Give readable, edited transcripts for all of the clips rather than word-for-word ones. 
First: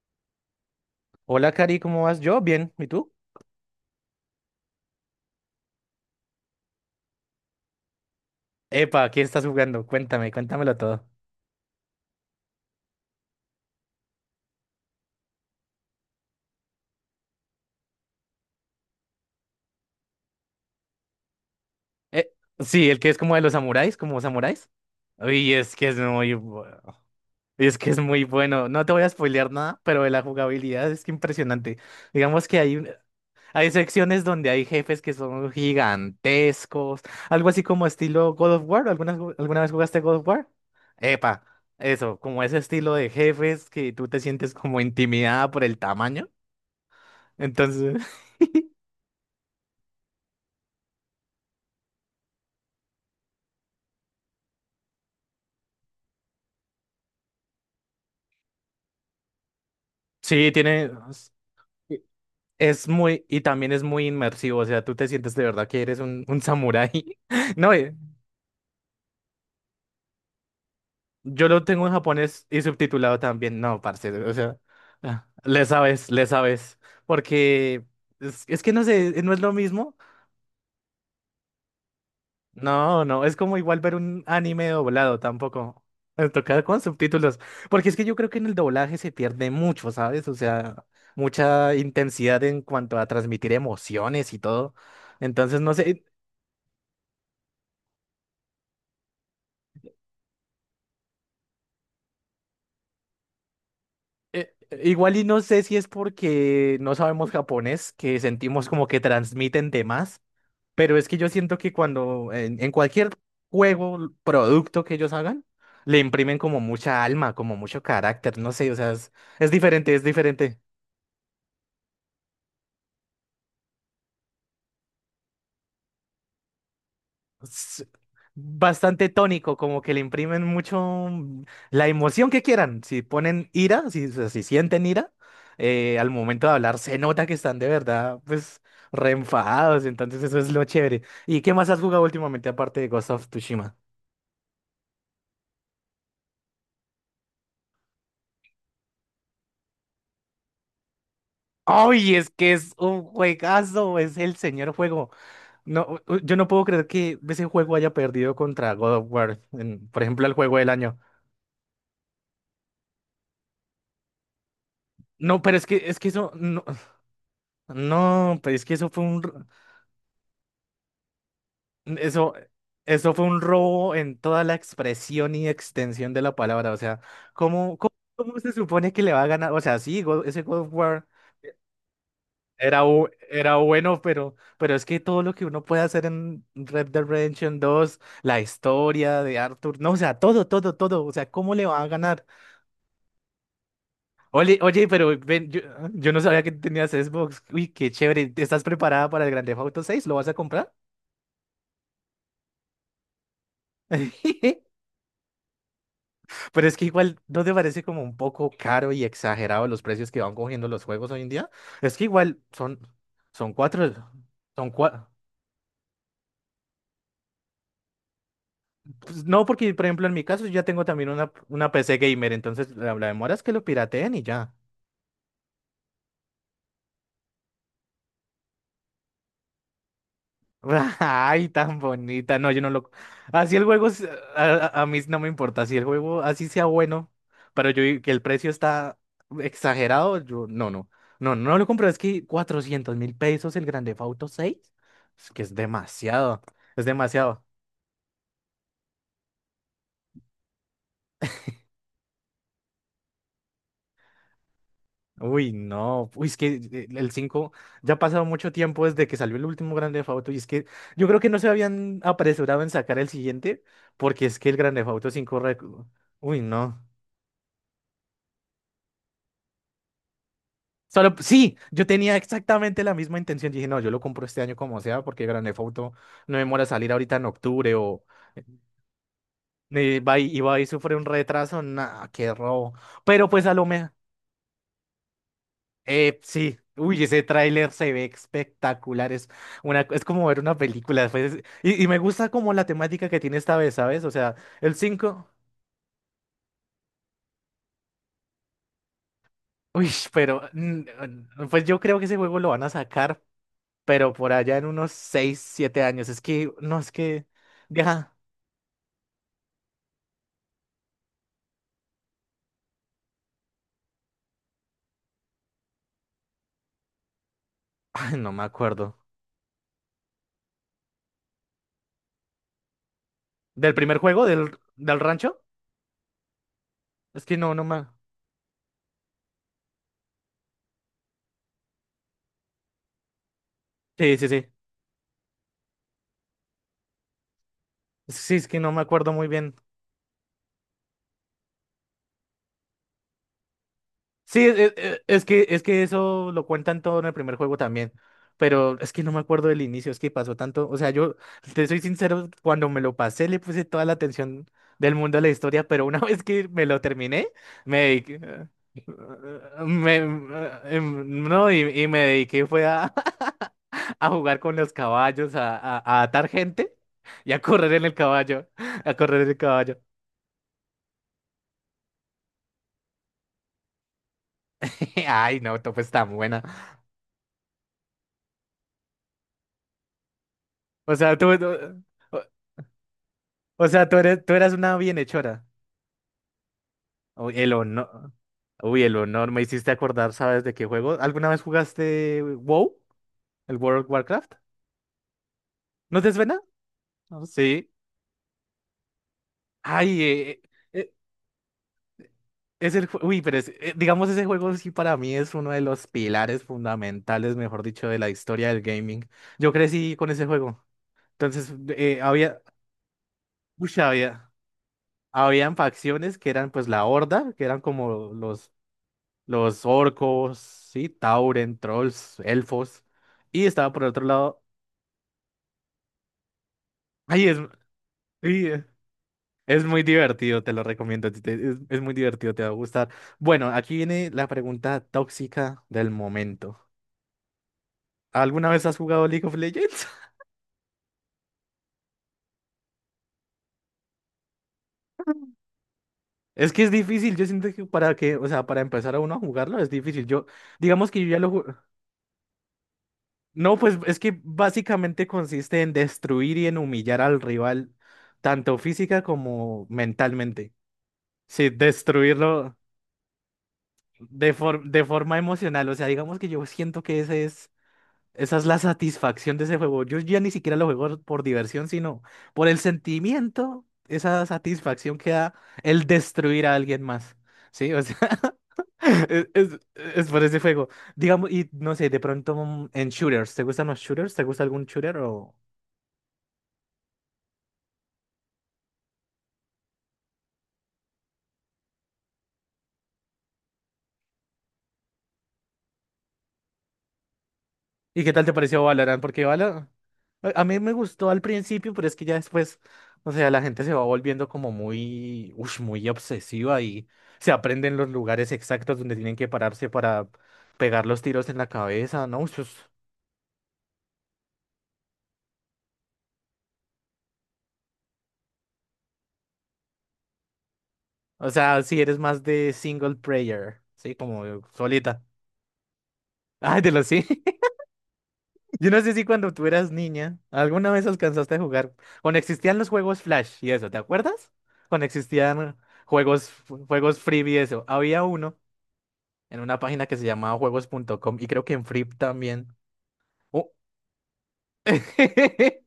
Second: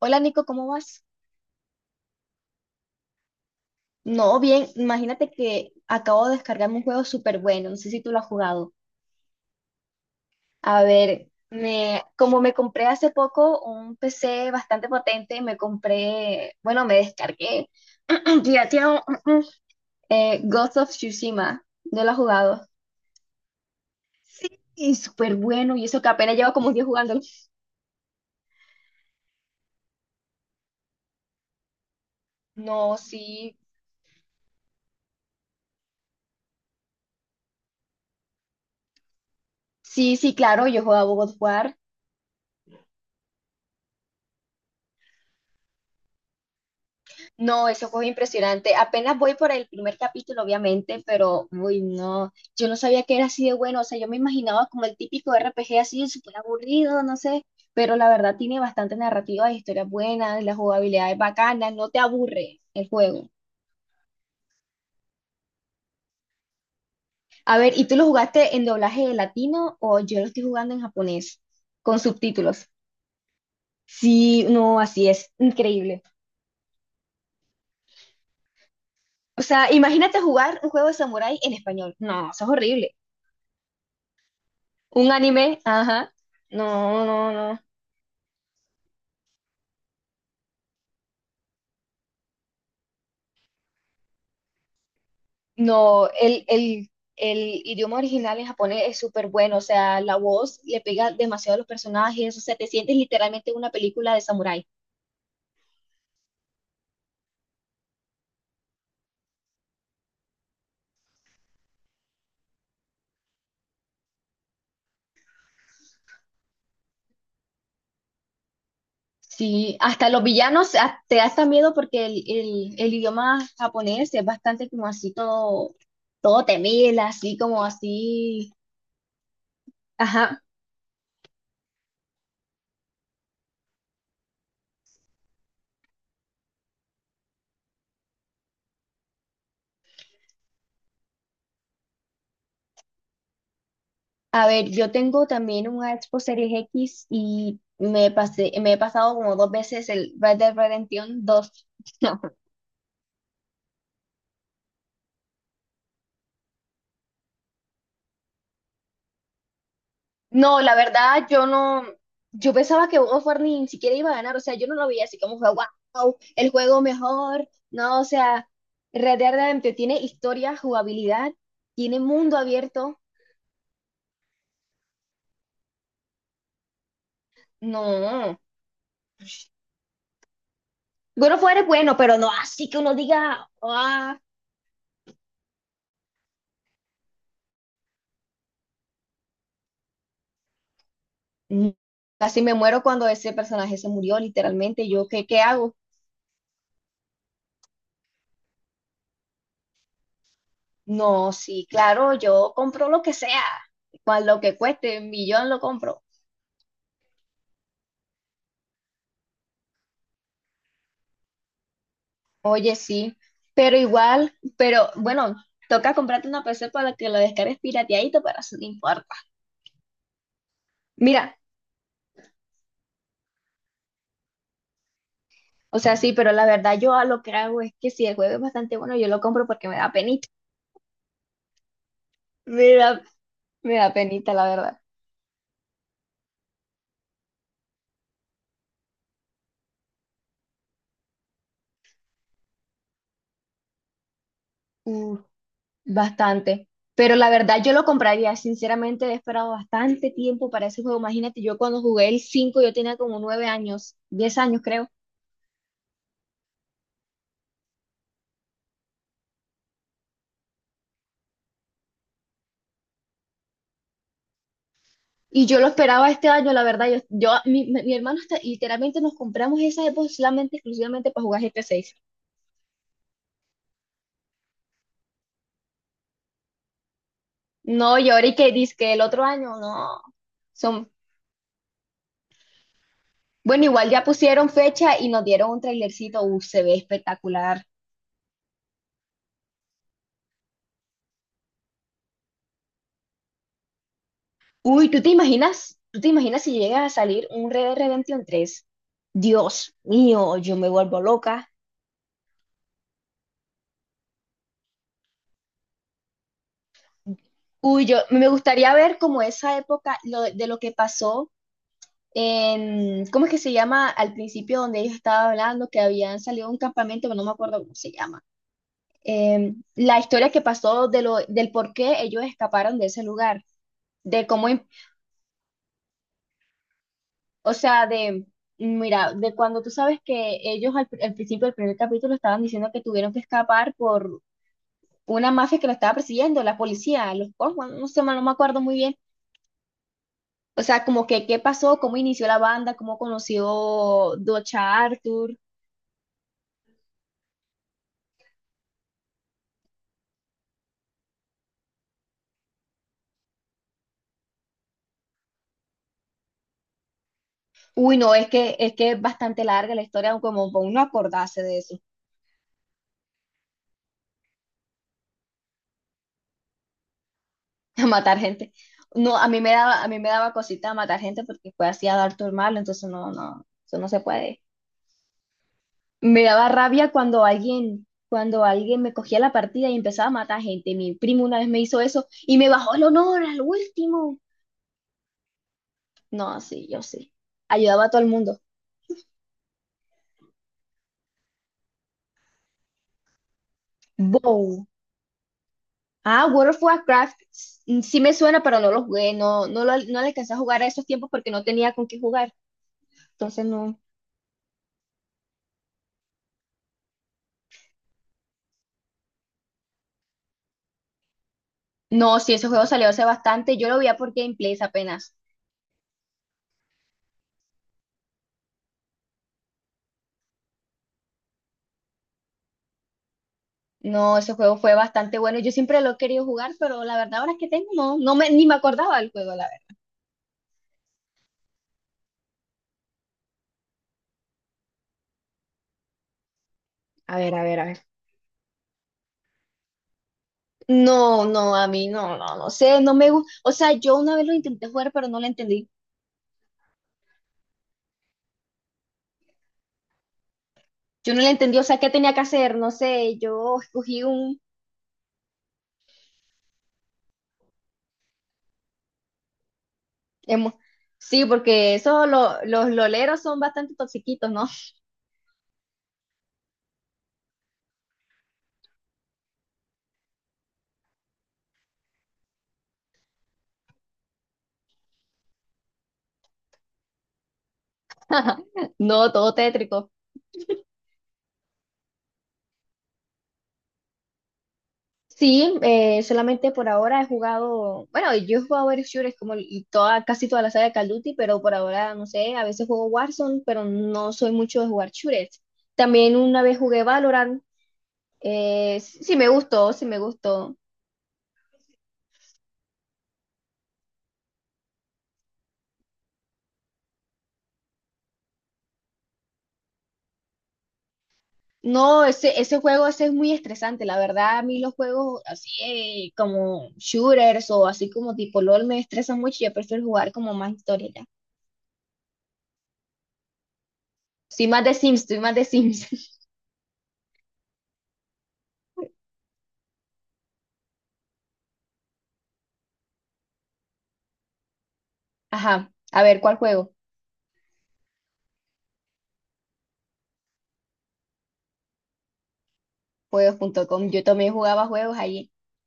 Hola Nico, ¿cómo vas? Hola, Cari, ¿cómo vas? Yo, bien. ¿Y tú? No, bien, imagínate que acabo de descargarme un juego súper bueno, no sé si tú lo has jugado. Epa, ¿qué estás jugando? Cuéntame, cuéntamelo A todo. ver, me, como me compré hace poco un PC bastante potente, me compré, bueno, me descargué, pirateado, Ghost of Tsushima, ¿no lo has Eh, jugado? sí, el que es como de los samuráis, como Sí, samuráis. y súper Uy, es bueno, y que es eso que muy apenas llevo como un bueno. día jugándolo. Es que es muy bueno. No te voy a spoilear nada, pero de la jugabilidad es que impresionante. Digamos que No, sí, hay secciones donde hay jefes que son gigantescos, algo así como estilo God of War. ¿Alguna vez jugaste sí, God of sí, War? claro, yo jugaba God of Epa, War. eso, como ese estilo de jefes que tú te sientes como intimidada por el tamaño. No, eso Entonces. fue impresionante. Apenas voy por el primer capítulo, obviamente, pero, uy, no, yo no sabía que era así de bueno. O sea, yo me imaginaba como el típico RPG así, súper aburrido, no sé, pero la verdad tiene bastante narrativa, historias buenas, Sí, la tiene, jugabilidad es bacana, no te aburre es el muy, juego. y también es muy inmersivo, o sea, tú te sientes de verdad que eres un samurái. A No, ver, ¿y tú lo jugaste en doblaje latino o yo lo estoy jugando en japonés yo lo tengo en con japonés y subtítulos? subtitulado también, no, parce, o Sí, sea, no, así ah, es, increíble. Le sabes, porque es que no sé, no es O lo sea, mismo. imagínate jugar un juego de samurái en español. No, eso es horrible. No, no, es como igual ver un anime Un doblado anime, tampoco. ajá. Me toca con No, no, subtítulos, no. porque es que yo creo que en el doblaje se pierde mucho, ¿sabes? O sea, mucha intensidad en cuanto a transmitir emociones y todo. Entonces, no sé, No, el idioma original en japonés es súper bueno, o sea, la voz le pega demasiado a los personajes, o sea, te sientes literalmente en una película de samurái. Igual y no sé si es porque no sabemos japonés, que sentimos como que transmiten temas, pero es que yo siento que cuando en cualquier juego, producto que ellos hagan, le imprimen como mucha alma, como mucho carácter, no sé, o sea, es Sí, diferente, es hasta los diferente. villanos te da hasta miedo porque el idioma japonés es bastante como así todo, todo temible, así como s- así, Bastante tónico, como que le ajá. imprimen mucho la emoción que quieran. Si ponen ira, si sienten ira, al momento de hablar se nota que están de verdad, pues, re enfadados. Entonces eso es lo chévere. ¿Y qué más has jugado últimamente aparte de Ghost of Tsushima? A ver, yo tengo también una Xbox Series X y me he pasado como dos veces el Red Dead Redemption 2. ¡Ay, es que es un juegazo! Es el señor juego. No, yo no puedo creer que ese juego haya perdido contra God of War, por ejemplo, el juego No, del la año. verdad, yo no, yo pensaba que uno fuera ni siquiera iba a ganar, o sea, yo no lo veía así como No, fue, pero es que wow, eso, el no, juego mejor, no, o no, sea, pero es que eso fue Red un, r- Dead Redemption tiene historia, jugabilidad, tiene Eso, mundo abierto. eso fue un robo en toda la expresión y extensión de la palabra. O sea, ¿cómo No, se supone que le va a ganar? O sea, sí, ese God of War bueno, fuera es bueno, pero no, así que era, uno bu- diga, era bueno, pero es que todo lo que uno puede hacer en Red Dead Redemption dos la historia de Arthur, no, o sea, todo, todo, todo. O sea, ¿cómo le mm, va a ganar? casi me muero cuando ese personaje se murió, Oye, oye, literalmente, yo, pero ¿qué ven, yo, hago? yo no sabía que tenías Xbox. Uy, qué chévere. ¿Estás preparada para el Grand Theft Auto 6? ¿Lo vas a comprar? No, sí, claro, yo compro lo que sea, cual lo que cueste, un millón lo compro. Pero es que igual, ¿no te parece como un poco caro y exagerado los precios que van cogiendo los juegos hoy en día? Es que igual Oye, son, sí, son pero cuatro, igual, son pero cuatro. bueno, toca comprarte una PC para que la descargues pirateadito, pero eso no importa. No, porque por ejemplo en mi caso yo ya tengo también una, Mira, una PC gamer, entonces la demora es que lo pirateen y ya. o sea, sí, pero la verdad yo a lo que hago es que si el juego es bastante bueno, yo lo compro porque me da penita. Ay, tan bonita. No, yo Me no lo. da, Así el me juego, da penita, la a, verdad. a- a mí no me importa. Si el juego así sea bueno, pero yo que el precio está exagerado, yo no, no. No, no lo compro. Es que 400.000 pesos el Grand Theft Auto 6. Uh, Es que es demasiado. Bastante. Es Pero la demasiado. verdad yo lo compraría, sinceramente he esperado bastante tiempo para ese juego. Imagínate, yo cuando jugué el 5 yo tenía como 9 años, 10 años creo. Uy, no. Uy, es que el 5. Ya ha pasado mucho tiempo desde que salió el último Grand Theft Auto. Y es que yo creo que no se habían apresurado en sacar el siguiente, porque es que el Grand Theft Auto 5. Y yo lo esperaba este Uy, año, la no. verdad. Yo mi hermano está, literalmente nos compramos esa Xbox solamente, exclusivamente Solo, para jugar sí, GTA yo seis tenía exactamente la misma intención. Dije, no, yo lo compro este año como sea, porque Grand Theft Auto no demora a salir ahorita en octubre No, o y ahora y que dice que el otro año, no. va y va y Son, sufre un retraso. Nah, qué robo. Pero pues a bueno, lo igual mejor, ya pusieron fecha y nos dieron un trailercito. Sí. Se ve Uy, ese espectacular. tráiler se ve espectacular. Es como ver una película. Pues, y me gusta como la temática que tiene esta vez, ¿sabes? O sea, el Uy, ¿tú te cinco. imaginas? ¿Tú te imaginas si llega a salir un Red Dead Redemption 3? Dios Uy, mío, pero yo me vuelvo loca. pues yo creo que ese juego lo van a sacar pero por allá en unos 6 7 años. Es que, no, es que, Uy, yo deja, me gustaría ver como esa época lo, de lo que pasó en, ¿cómo es que se llama? Al principio donde ellos estaban hablando que habían salido de un campamento, pero no me acuerdo cómo se ay, llama. no me acuerdo. La historia que pasó de lo, del por qué ellos escaparon de ese lugar, ¿Del primer de juego cómo, del, del rancho? Es que no, o no me... sea, de, mira, de cuando tú sabes que ellos al, al principio del primer capítulo estaban diciendo que tuvieron que escapar Sí, por sí, sí. una mafia que lo estaba persiguiendo, la policía, los Cosmos, no sé, no me Sí, es que acuerdo no muy me bien. acuerdo muy bien. O sea, como que qué pasó, cómo inició la banda, cómo conoció Sí, e- Docha e- es, Arthur. que, es que eso lo cuentan todo en el primer juego también, pero es que no me acuerdo del inicio, es que pasó tanto, o sea, yo te soy sincero, cuando me lo pasé le puse toda la atención del mundo a la historia, pero una vez que me lo terminé, me Uy, dediqué, no, es que, es eh, que es bastante larga la me- historia, eh, como para uno acordarse no, de y, eso. y me dediqué fue a, a jugar con los caballos, a atar gente y a correr en A el matar caballo, gente. a No, correr en a el mí me caballo. daba, a mí me daba cosita matar gente porque fue así a dar tu malo, entonces no, no, eso no se puede. Ay, no, Top está Me buena. daba rabia cuando alguien me cogía la partida y empezaba a matar gente. Mi O sea, primo tú... una vez me hizo eso y me bajó el honor al O sea, tú último. eres, tú eras una bienhechora. No, sí, yo sí. Uy, el Ayudaba a todo el honor. mundo. Uy, el honor. Me hiciste acordar, ¿sabes de qué juego? ¿Alguna vez jugaste WoW? ¿El World of Warcraft? Bow. ¿No te Ah, suena? World of Warcraft. No, sí. Sí me suena, pero no lo jugué. No, no Ay, le alcancé a jugar a esos eh, tiempos porque no tenía con qué jugar. Uy, pero Entonces no. digamos, ese juego sí para mí es uno de los pilares fundamentales, mejor dicho, de la historia del gaming. Yo crecí con ese juego. Entonces, No, sí, había... ese juego salió hace bastante. Yo Uy, lo vi por había... Gameplays apenas. Habían facciones que eran pues la Horda, que eran como los orcos, sí, Tauren, trolls, elfos. Y estaba por otro No, ese lado. juego fue bastante bueno. Yo siempre lo he querido jugar, pero la verdad Ay, ahora que tengo, ni sí, me acordaba del juego, la es verdad. muy divertido, te lo recomiendo. Es muy divertido, te va a gustar. Bueno, aquí viene la pregunta tóxica del momento. A ver, a ver, a ver. ¿Alguna vez has jugado League of Legends? No, no, a mí no, no, no sé, no me gusta. O sea, yo una vez lo intenté jugar, pero no lo entendí. Es que es difícil, yo siento que para que, o sea, para empezar a uno a jugarlo es difícil. Yo, digamos que yo Yo ya no lo lo ju- entendí, o sea, qué tenía que hacer, no sé, No, yo pues es escogí que un. básicamente consiste en destruir y en humillar al rival, tanto física como mentalmente. emo- Sí, Sí, porque eso, destruirlo los loleros son bastante toxiquitos, de, ¿no? for- de forma emocional. O sea, digamos que yo siento que esa es la satisfacción de ese juego. Yo ya ni siquiera lo juego por diversión, sino por el sentimiento, esa satisfacción que da el destruir a alguien más. Sí, o sea, No, es, todo es- tétrico. es por ese juego. Digamos, y no sé, de pronto en shooters, ¿te gustan los shooters? ¿Te gusta algún shooter o...? Sí, solamente por ahora he jugado, bueno, yo he jugado varios shooters como y toda, casi toda la saga de Call of Duty, pero por ahora, no sé, a veces juego Warzone, pero no soy mucho de jugar shooters. También una vez jugué Valorant, ¿Y qué tal te pareció Valorant? sí sí Porque me Valorant gustó, sí me a gustó. mí me gustó al principio, pero es que ya después, o sea, la gente se va volviendo como muy, ush, muy obsesiva y se aprenden los lugares exactos donde tienen que pararse para pegar los tiros en la No, cabeza, ¿no? Ush, ese, ush. ese juego ese es muy estresante, la verdad, a mí los juegos así como shooters o así como tipo LOL me estresan mucho, yo prefiero jugar como más historia ya. O sea, si eres más de single player, sí, como Soy más de solita. Sims, soy más de Sims. Ay, de los sí. Yo no sé si cuando tú eras niña, alguna vez alcanzaste a jugar, cuando existían los juegos Flash y eso, ¿te acuerdas? Cuando existían Ajá, a ver, juegos, ¿cuál juego? juegos Freebie y eso, había uno en una página que se llamaba juegos.com y creo que en Free también. Oh. juegos.com. Yo también jugaba juegos allí.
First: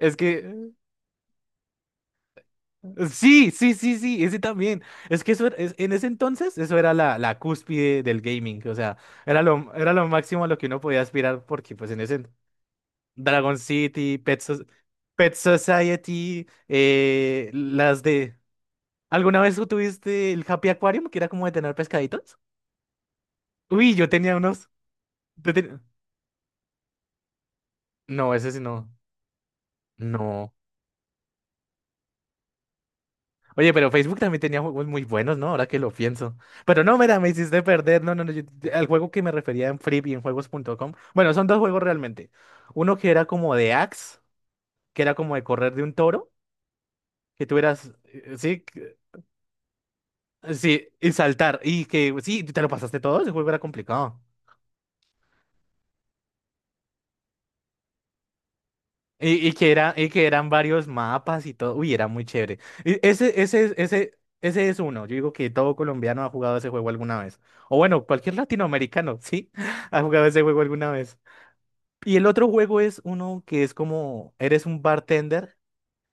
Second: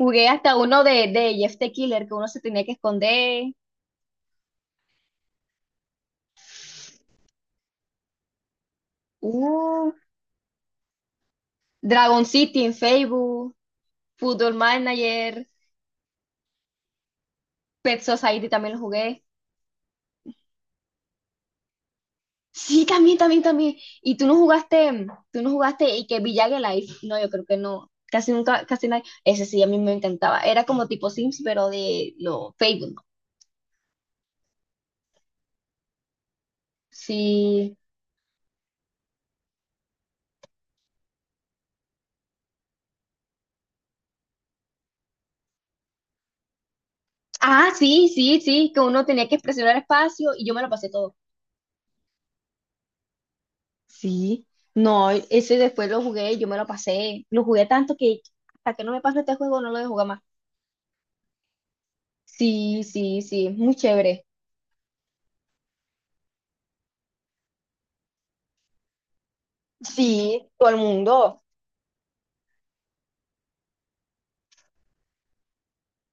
Es hasta que uno de Jeff the Killer, que uno se tenía que sí, esconder. sí, sí, sí, ese también. Es que eso en ese entonces eso era la cúspide del gaming, o sea, era lo, era Uh, lo máximo a lo que uno podía aspirar porque pues en ese Dragon City en Facebook, Dragon City, Pet, Football Soc- Pet Manager, Society, Pet las de... Society también lo jugué. ¿Alguna vez tú tuviste el Happy Aquarium, que era como de tener pescaditos? Sí, también, también, también. Uy, yo Y tú no tenía unos... jugaste, tú no yo ten- jugaste y que Village Life. No, yo creo que no. Casi No, ese sí nunca, casi no. nadie. Ese sí, a mí me encantaba. No. Era como tipo Sims, pero de lo Facebook, ¿no? Oye, pero Facebook también tenía juegos muy buenos, ¿no? Ahora que lo pienso. Pero no, mira, me hiciste Sí. perder. No, no, no. Al juego que me refería en Flip y en juegos.com. Bueno, son dos juegos realmente. Uno que era como de Axe, que era como de correr de un toro, que tú Ah, eras... sí, sí, sí, sí, que uno tenía que presionar espacio y yo me lo sí, pasé y todo. saltar. Y que sí, te lo pasaste todo, ese juego era complicado. Sí, no, ese después lo jugué, yo me lo pasé, lo jugué tanto que hasta que no me pasó este Y juego no que lo he era, y jugado más. que eran varios mapas y todo. Uy, era muy chévere. Sí, Y sí, ese, sí, ese, es- muy ese, chévere. ese es uno. Yo digo que todo colombiano ha jugado ese juego alguna vez. O bueno, cualquier latinoamericano, sí, ha jugado ese Sí, juego todo el alguna vez. mundo. Y el otro juego es uno que es como, eres un bartender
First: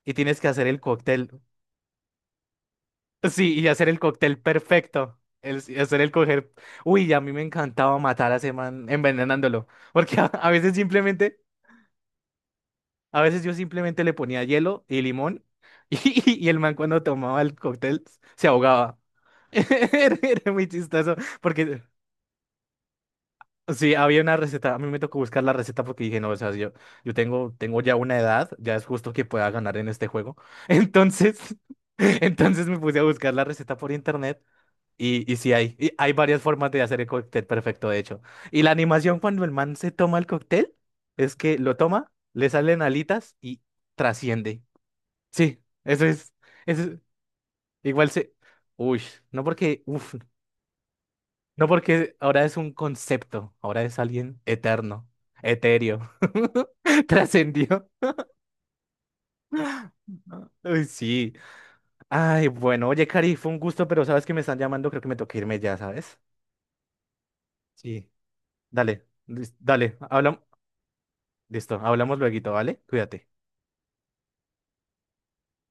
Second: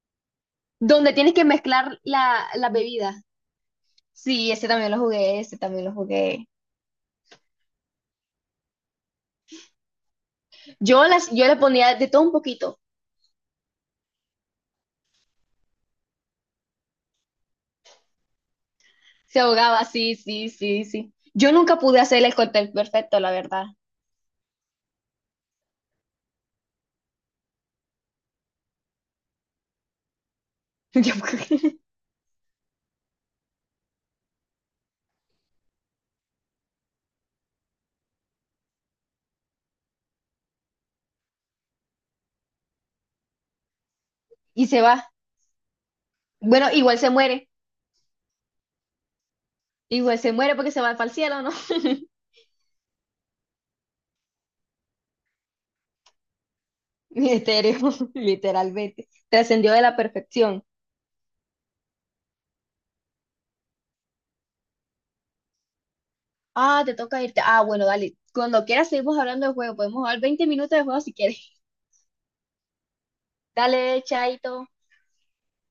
y tienes que hacer el Donde cóctel. tienes que mezclar la bebida. Sí, y hacer el cóctel Sí, ese también lo perfecto. jugué, ese Y también lo hacer el jugué. coger. Uy, a mí me encantaba matar a ese man envenenándolo. Porque a, a veces simplemente Yo le ponía de todo un poquito. A veces yo simplemente le ponía hielo y limón y el man cuando tomaba el cóctel se ahogaba. Se ahogaba, sí, Era, sí, era muy sí, sí. chistoso Yo nunca porque pude hacer el cóctel perfecto, la verdad. sí, había una receta. A mí me tocó buscar la receta porque dije, no, o sea, yo tengo ya una edad, ya es justo que pueda ganar en este juego. Entonces, Yo- entonces me puse a buscar la receta por internet y sí hay varias formas de hacer el cóctel perfecto, de hecho. Y la animación cuando el man se toma el cóctel es que lo toma, le salen alitas y trasciende. Y se va. Sí, eso es, Bueno, eso es- igual se muere. igual se, uy, no porque, uf, Igual se muere porque se va para el cielo, ¿no? no porque ahora es un concepto, ahora es alguien eterno, etéreo, Mi trascendió. etéreo, literalmente. Trascendió de la perfección. Uy, sí. Ay, bueno, oye, Cari, fue un gusto, pero sabes que me están llamando, creo que me toca irme ya, ¿sabes? Ah, te toca irte. Ah, bueno, Sí. dale. Cuando quieras Dale, seguimos hablando de juego. Podemos dale, jugar hablamos, 20 minutos de juego si quieres. listo, hablamos luego, ¿vale? Cuídate. Dale, chaito.